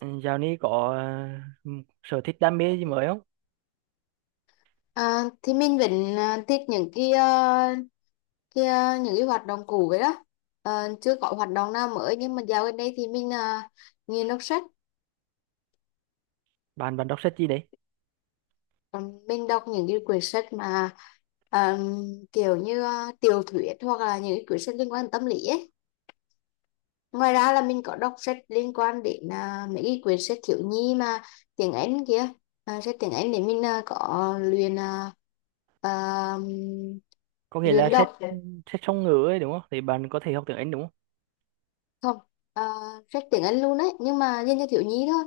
Ừ, dạo này có ờ, sở thích đam mê gì mới không? À, thì mình vẫn à, thích những cái à, những cái hoạt động cũ vậy đó. Ờ, chưa có hoạt động nào mới nhưng mà dạo gần đây thì mình à, đọc sách. Bạn bạn đọc sách gì đấy? Ờ, mình đọc những cái quyển sách mà à, kiểu như à, tiểu thuyết hoặc là những cái quyển sách liên quan đến tâm lý ấy. Ngoài ra là mình có đọc sách liên quan đến à, mấy cái quyển sách thiếu nhi mà tiếng Anh kia, à, sách tiếng Anh để mình à, có luyện à, à, Có nghĩa là luyện sách đọc. sách song ngữ ấy đúng không? Thì bạn có thể học tiếng Anh đúng không? Không, sách tiếng Anh luôn đấy nhưng mà dành cho thiếu nhi thôi.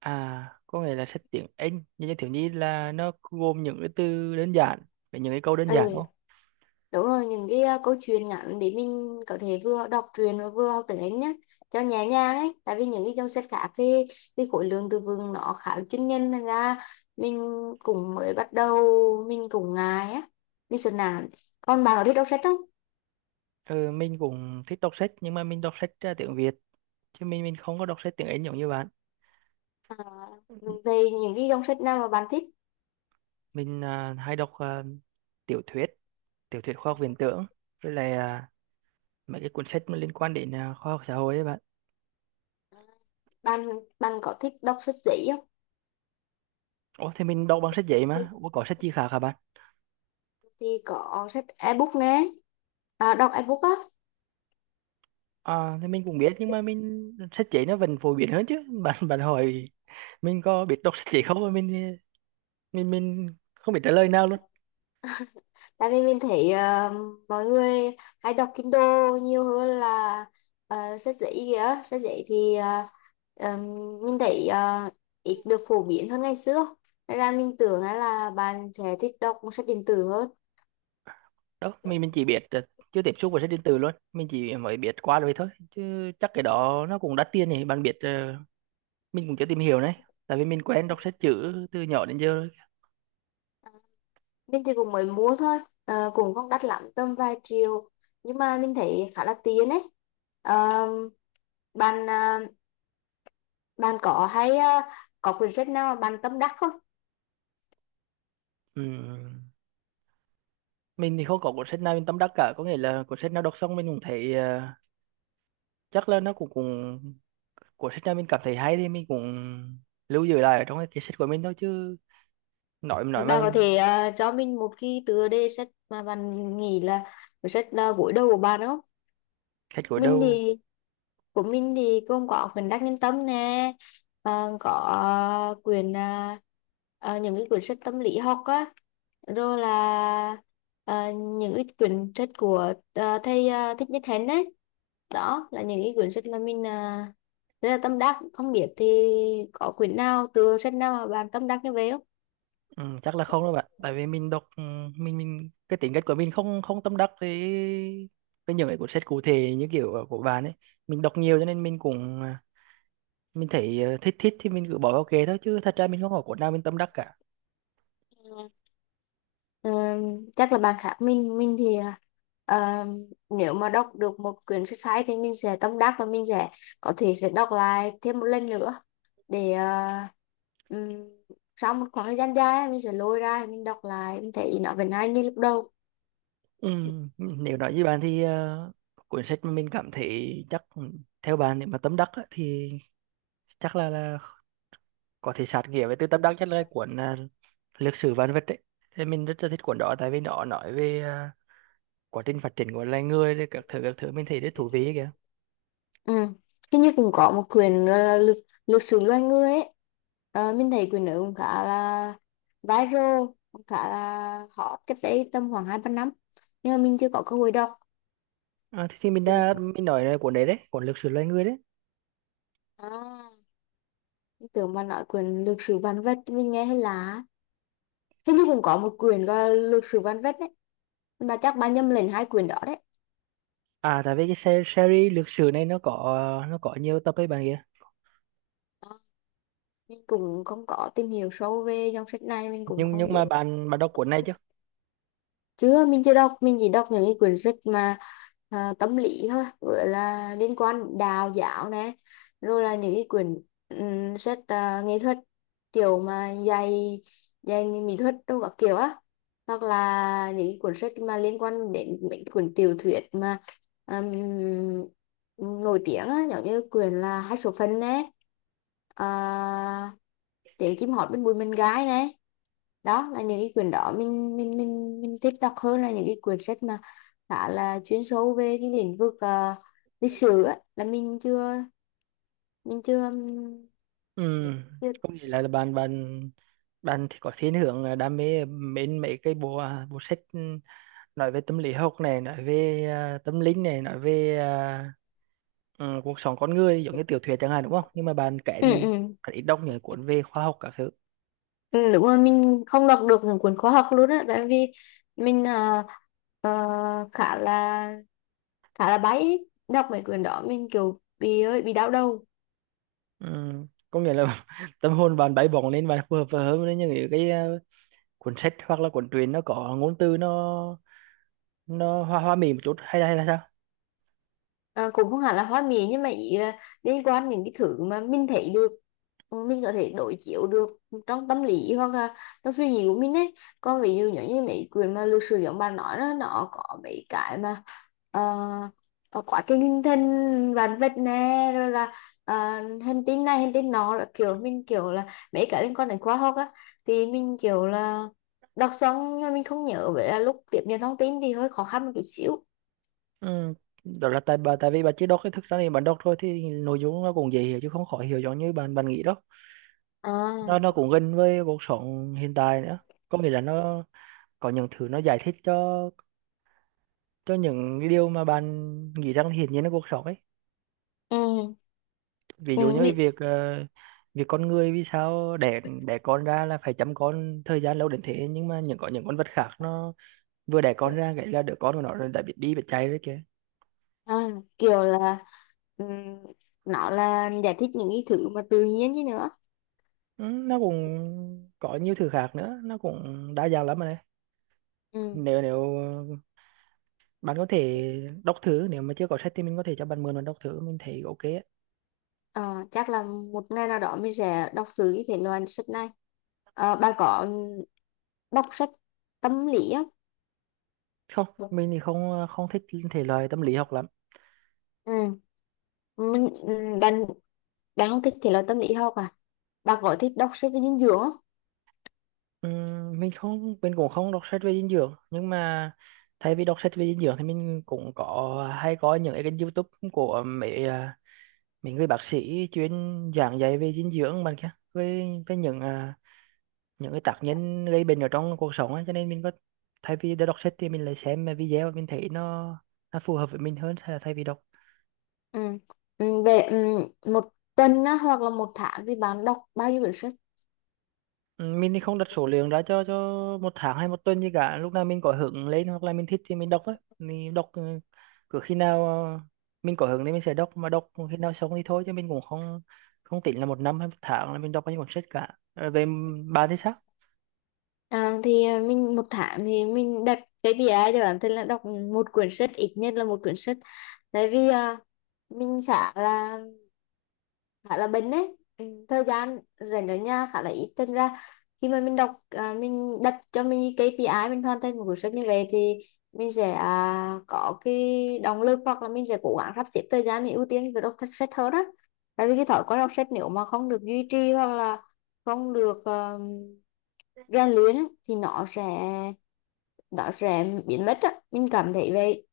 À, có nghĩa là sách tiếng Anh như như thiếu nhi là nó gồm những cái từ đơn giản với những cái câu đơn giản Ừ, đúng không? đúng rồi, những cái à, câu chuyện ngắn để mình có thể vừa đọc truyện và vừa học tiếng Anh nhé, cho nhẹ nhàng ấy, tại vì những cái dòng sách khác thì cái khối lượng từ vựng nó khá là chuyên nhân nên ra mình cũng mới bắt đầu, mình cũng ngại á, mình sợ nản. Còn bạn có thích đọc sách không? Ừ, mình cũng thích đọc sách nhưng mà mình đọc sách tiếng Việt chứ mình không có đọc sách tiếng Anh giống như bạn. À, về những cái dòng sách nào mà bạn thích? Mình hay đọc tiểu thuyết, tiểu thuyết khoa học viễn tưởng với lại mấy cái cuốn sách mà liên quan đến khoa học xã hội ấy bạn. Bạn bạn có thích đọc sách giấy không? Ủa thì mình đọc bằng sách giấy mà. Ủa, có sách chi khác hả bạn? Thì có sách ebook nè, à, đọc ebook á. À thì mình cũng biết nhưng mà mình sách giấy nó vẫn phổ biến hơn chứ. Bạn bạn hỏi mình có biết đọc sách giấy không mà mình không biết trả lời nào luôn. Tại vì mình thấy ờ, mọi người hay đọc Kindle nhiều hơn là ờ, sách giấy kìa. Sách giấy thì ờ, ờ, mình thấy ờ, ít được phổ biến hơn ngày xưa. Nên là mình tưởng á là bạn sẽ thích đọc sách điện tử hơn. Đó, mình chỉ biết là chưa tiếp xúc với sách điện tử luôn, mình chỉ mới biết qua rồi thôi. Chứ chắc cái đó nó cũng đắt tiền nhỉ, bạn biết mình cũng chưa tìm hiểu này. Tại vì mình quen đọc sách chữ từ nhỏ đến giờ rồi. Mình thì cũng mới mua thôi, ờ, cũng không đắt lắm, tầm vài triệu. Nhưng mà mình thấy khá là tiện ấy. Ờ, ờ, bạn có hay ờ, có quyển sách nào mà bạn tâm đắc không? Ừm, Mình thì không có cuốn sách nào mình tâm đắc cả, có nghĩa là cuốn sách nào đọc xong mình cũng thấy chắc là nó cũng cũng của sách nào mình cảm thấy hay thì mình cũng lưu giữ lại ở trong cái sách của mình thôi chứ nói Bà mà có thể ờ, cho mình một cái tựa đề sách mà bạn nghĩ là cuốn sách gối đầu của bạn không? sách của Mình đâu. thì của mình thì gồm có quyển Đắc Nhân Tâm nè, ờ, có ờ, quyển ờ, ờ, những cái quyển sách tâm lý học á, rồi là ờ, những cái quyển sách của ờ, thầy ờ, Thích Nhất Hạnh đấy. Đó là những cái quyển sách mà mình ờ, rất là tâm đắc. Không biết thì có quyển nào, tựa sách nào mà bạn tâm đắc như vậy Ừ, chắc là không đâu bạn tại vì mình đọc mình cái tính cách của mình không không tâm đắc với những cái cuốn sách cụ thể như kiểu của bạn ấy. Mình đọc nhiều cho nên mình cũng mình thấy thích thích thì mình cứ bỏ vào kệ thôi chứ thật ra mình không có cuốn nào mình tâm đắc cả. không? Ờ, chắc là bạn khác mình thì ờ, nếu mà đọc được một quyển sách hay thì mình sẽ tâm đắc và mình sẽ có thể sẽ đọc lại thêm một lần nữa, để ờ, ừm, sau một khoảng thời gian dài mình sẽ lôi ra mình đọc lại mình thấy nó vẫn hay như lúc đầu. Ừ, nếu nói với bạn thì cuốn sách mà mình cảm thấy chắc theo bạn nếu mà tâm đắc á, thì chắc là có thể sát nghĩa với tư tâm đắc nhất là cuốn lịch sử vạn vật ấy. Thì mình rất là thích cuốn đó tại vì nó nói về quá trình phát triển của loài người rồi các thứ mình thấy rất thú vị ấy kìa. Ừ. Hình như cũng có một quyển nữa là lực lực sử loài người ấy. Ờ, mình thấy quyển đó cũng khá là viral, cũng khá là hot cách đây tầm khoảng hai ba năm. Nhưng mà mình chưa có cơ hội đọc. Thì mình đã mình nói là cuốn đấy đấy cuốn lịch sử loài người đấy. À, mình tưởng mà nói quyển lược sử vạn vật thì mình nghe hay là hình như cũng có một quyển gọi là lược sử vạn vật đấy. Mà chắc bạn nhầm lẫn hai quyển đó đấy. Tại vì cái series lịch sử này nó có nhiều tập ấy bạn kia. Ờ, mình cũng không có tìm hiểu sâu về dòng sách này, mình cũng nhưng không nhưng biết. mà bạn bạn đọc cuốn này chứ? Chứ mình chưa đọc, mình chỉ đọc những cái quyển sách mà à, tâm lý thôi, gọi là liên quan đến đạo giáo nè, rồi là những cái quyển sách à, nghệ thuật, kiểu mà dạy dạy mỹ thuật đâu các kiểu á, hoặc là những cái cuốn sách mà liên quan đến mấy cái cuốn tiểu thuyết mà ừm, nổi tiếng á, giống như quyển là hai số phận nè, à, tiếng chim hót bên bụi mình gái nè. Đó là những cái quyển đó mình thích đọc hơn là những cái quyển sách mà khá là chuyên sâu về cái lĩnh vực ờ, lịch sử á, là mình chưa mình chưa ừm, Ừ. chưa. Có nghĩa là bạn bạn bạn thì có thiên hướng đam mê mến mấy cái bộ sách nói về tâm lý học này nói về tâm linh này nói về cuộc sống con người giống như tiểu thuyết chẳng hạn đúng không nhưng mà bạn kể Ừ, ừ. ít đọc những cuốn về khoa học các thứ. Ừ, đúng rồi, mình không đọc được những cuốn khoa học luôn á, tại vì mình ờ, ờ, khá là bay ấy. Đọc mấy quyển đó mình kiểu bị ơi bị đau đầu. Ừ. Có nghĩa là tâm hồn bạn bay bổng lên bạn phù hợp hơn với những cái cuốn sách hoặc là cuốn truyện nó có ngôn từ nó hoa hoa mỹ một chút hay là sao? À, cũng không hẳn là hoa mỹ nhưng mà ý là liên quan những cái thứ mà mình thấy được, ừ, mình có thể đối chiếu được trong tâm lý hoặc là trong suy nghĩ của mình ấy. Còn ví dụ giống như mấy quyển mà lược sử giống bạn nói đó nó có mấy cái mà quá trình hình thành vạn vật nè rồi là hành tinh này hành tinh nọ là kiểu mình kiểu là mấy cái liên quan đến khoa học á, thì mình kiểu là đọc xong nhưng mà mình không nhớ, vậy là lúc tiếp nhận thông tin thì hơi khó khăn một chút xíu. Ừ. Đó là tại vì bạn chỉ đọc cái thực ra thì bạn đọc thôi thì nội dung nó cũng dễ hiểu chứ không khó hiểu giống như bạn bạn nghĩ đâu. nó À, nó cũng gần với cuộc sống hiện tại nữa. Có nghĩa là nó có những thứ nó giải thích cho những cái điều mà bạn nghĩ rằng hiển nhiên là cuộc sống ấy. ừ, Ví ừ. dụ như cái việc con người vì sao đẻ đẻ con ra là phải chăm con thời gian lâu đến thế nhưng mà những có những con vật khác nó vừa đẻ con ra cái là đứa con của nó đã biết đi biết chạy rồi kìa. À, kiểu là ừm, nó là giải thích những cái thứ mà tự nhiên chứ nữa. Ừ, nó cũng có nhiều thứ khác nữa nó cũng đa dạng lắm mà đấy. Ừm. Nếu nếu bạn có thể đọc thử nếu mà chưa có sách thì mình có thể cho bạn mượn và đọc thử mình thấy ok ấy. Ờ, chắc là một ngày nào đó mình sẽ đọc thử cái thể loại sách này. Ờ, bà có đọc sách tâm lý không? Không, mình thì không không thích thể loại tâm lý học lắm. Ừ, mình ừ, bạn bạn không thích thể loại tâm lý học à? Bà có thích đọc sách về dinh dưỡng không? Mình cũng không đọc sách về dinh dưỡng nhưng mà thay vì đọc sách về dinh dưỡng thì mình cũng có hay coi những cái kênh YouTube của mấy người bác sĩ chuyên giảng dạy về dinh dưỡng bạn kia với những cái tác nhân gây bệnh ở trong cuộc sống ấy. Cho nên mình có thay vì để đọc sách thì mình lại xem video mình thấy nó phù hợp với mình hơn thay thay vì đọc. Ừ. Ừ, về ừ, một tuần á, hoặc là một tháng thì bạn đọc bao nhiêu quyển sách? Ừ, mình thì không đặt số lượng ra cho một tháng hay một tuần gì cả lúc nào mình có hứng lên hoặc là mình thích thì mình đọc á mình đọc cứ khi nào mình có hứng thì mình sẽ đọc mà đọc khi nào xong thì thôi chứ mình cũng không không tính là một năm hay một tháng là mình đọc bao nhiêu cuốn sách cả. Bạn thì sao? À, thì à, mình một tháng thì mình đặt cái KPI cho bản thân là đọc một quyển sách, ít nhất là một quyển sách, tại vì à, mình khá là bận đấy. Ừ, thời gian rảnh ở nhà khá là ít, thành ra khi mà mình đọc à, mình đặt cho mình cái KPI mình hoàn thành một cuốn sách như vậy thì mình sẽ à, có cái động lực hoặc là mình sẽ cố gắng sắp xếp thời gian mình ưu tiên việc đọc sách sách hơn đó, tại vì cái thói quen đọc sách nếu mà không được duy trì hoặc là không được ờ, rèn luyện á, thì nó sẽ biến mất á, mình cảm thấy vậy.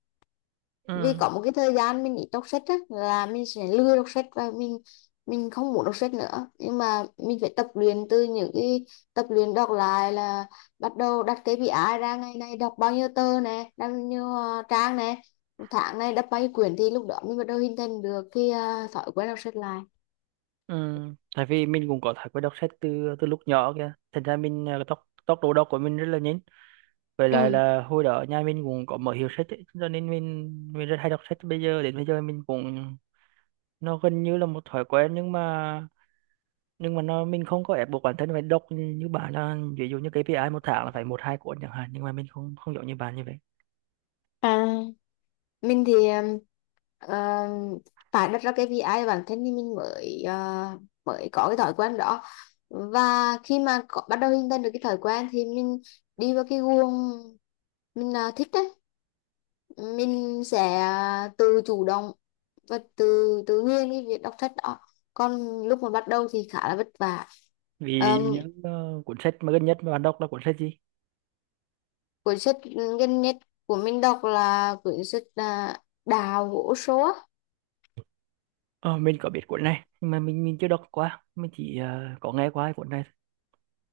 Vì Ừ, có một cái thời gian mình ít đọc sách á là mình sẽ lười đọc sách và mình không muốn đọc sách nữa, nhưng mà mình phải tập luyện từ những cái tập luyện đọc lại là bắt đầu đặt KPI ra, ngày nay đọc bao nhiêu tờ nè, bao nhiêu ờ, trang nè, tháng này đọc bao nhiêu quyển, thì lúc đó mình bắt đầu hình thành được cái ờ, thói quen đọc sách lại. ừ. Tại vì mình cũng có thói quen đọc sách từ từ lúc nhỏ kìa thành ra mình tốc tốc độ đọc của mình rất là nhanh. Với lại Ừ. là hồi đó nhà mình cũng có mở hiệu sách ấy, cho nên mình rất hay đọc sách bây giờ đến bây giờ mình cũng nó gần như là một thói quen nhưng mà nó mình không có ép buộc bản thân phải đọc như bạn là ví dụ như KPI một tháng là phải một hai cuốn chẳng hạn nhưng mà mình không không giống như bạn như vậy. À, mình thì um, phải đặt ra cái vi ai bản thân thì mình mới mới có cái thói quen đó, và khi mà có, bắt đầu hình thành được cái thói quen thì mình đi vào cái guồng, mình thích đấy, mình sẽ tự chủ động và tự tự nhiên cái việc đọc sách đó, còn lúc mà bắt đầu thì khá là vất vả. Ví dụ um, như cuốn sách mà gần nhất mà bạn đọc là cuốn sách gì? Cuốn sách gần nhất của mình đọc là cuốn sách à, Đào gỗ số. Ờ, mình có biết cuốn này nhưng mà mình chưa đọc qua mình chỉ có nghe qua cái cuốn này.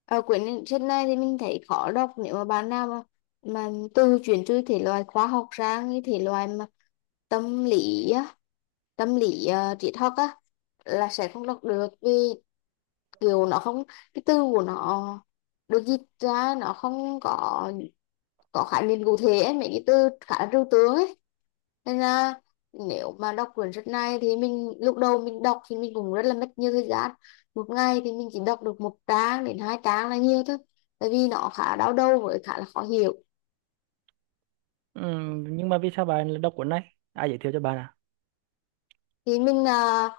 Ờ, quyển sách này thì mình thấy khó đọc, nếu mà bạn nào mà từ chuyển từ thể loại khoa học sang cái thể loại mà tâm lý á, tâm lý triết học á, là sẽ không đọc được, vì kiểu nó không, cái từ của nó được dịch ra nó không có có khái niệm cụ thể ấy, mấy cái từ khá là trừu tượng ấy, nên là nếu mà đọc quyển sách này thì mình lúc đầu mình đọc thì mình cũng rất là mất nhiều thời gian, một ngày thì mình chỉ đọc được một trang đến hai trang là nhiều thôi, tại vì nó khá đau đầu với khá là khó hiểu. Ừ, nhưng mà vì sao bạn lại đọc cuốn này? Ai giới thiệu cho bạn à? Thì mình à,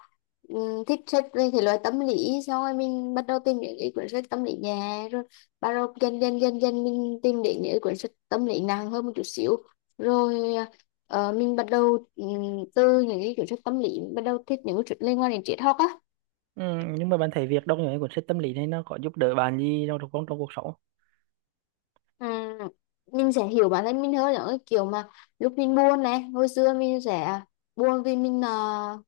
thích sách về thể loại tâm lý, xong rồi mình bắt đầu tìm những cái cuốn sách tâm lý nhẹ rồi bắt đầu dần dần dần dần mình tìm đến những cái cuốn sách tâm lý nặng hơn một chút xíu, rồi à, ờ, mình bắt đầu từ những cái cuốn sách tâm lý bắt đầu thích những cuốn sách liên quan đến triết học á. Ừ, nhưng mà bạn thấy việc đọc những cái cuốn sách tâm lý này nó có giúp đỡ bạn gì trong trong, trong cuộc sống? Ừ, mình sẽ hiểu bản thân mình hơn, những cái kiểu mà lúc mình buồn này, hồi xưa mình sẽ buồn vì mình ờ,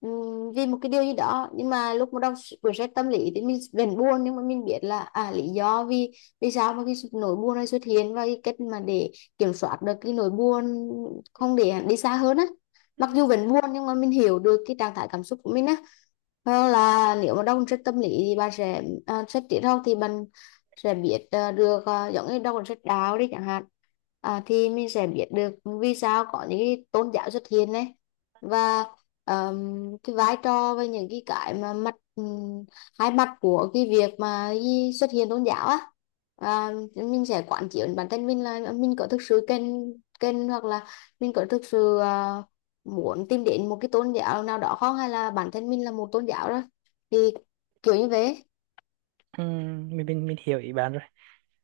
vì một cái điều gì đó, nhưng mà lúc mà đọc quyển sách tâm lý thì mình vẫn buồn nhưng mà mình biết là à, lý do vì vì sao mà cái nỗi buồn này xuất hiện và cái cách mà để kiểm soát được cái nỗi buồn, không để đi xa hơn á, mặc dù vẫn buồn nhưng mà mình hiểu được cái trạng thái cảm xúc của mình á. Hoặc là nếu mà đọc sách tâm lý thì bạn sẽ à, sách triết học thì bạn sẽ biết ờ, được ờ, giống như đọc sách đạo đi chẳng hạn, à, thì mình sẽ biết được vì sao có những cái tôn giáo xuất hiện đấy và ờm, cái vai trò với những cái mà mặt hai mặt của cái việc mà cái xuất hiện tôn giáo á, à, mình sẽ quán chiếu bản thân mình là mình có thực sự cần cần hoặc là mình có thực sự ờ, muốn tìm đến một cái tôn giáo nào đó không, hay là bản thân mình là một tôn giáo rồi, thì kiểu như thế. Ừ, mình hiểu ý bạn rồi.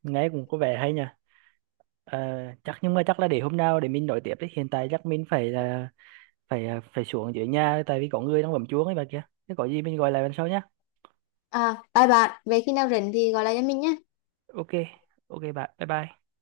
Nghe cũng có vẻ hay nhỉ. Ờ, Chắc nhưng mà chắc là để hôm nào để mình nói tiếp đấy hiện tại chắc mình phải là phải à, phải xuống dưới nhà tại vì có người đang bấm chuông ấy bà kia. Thế có gì mình gọi lại lần sau nhá. À, bye bạn, về khi nào rảnh thì gọi lại cho mình nhé. Ok, ok bạn, bye bye.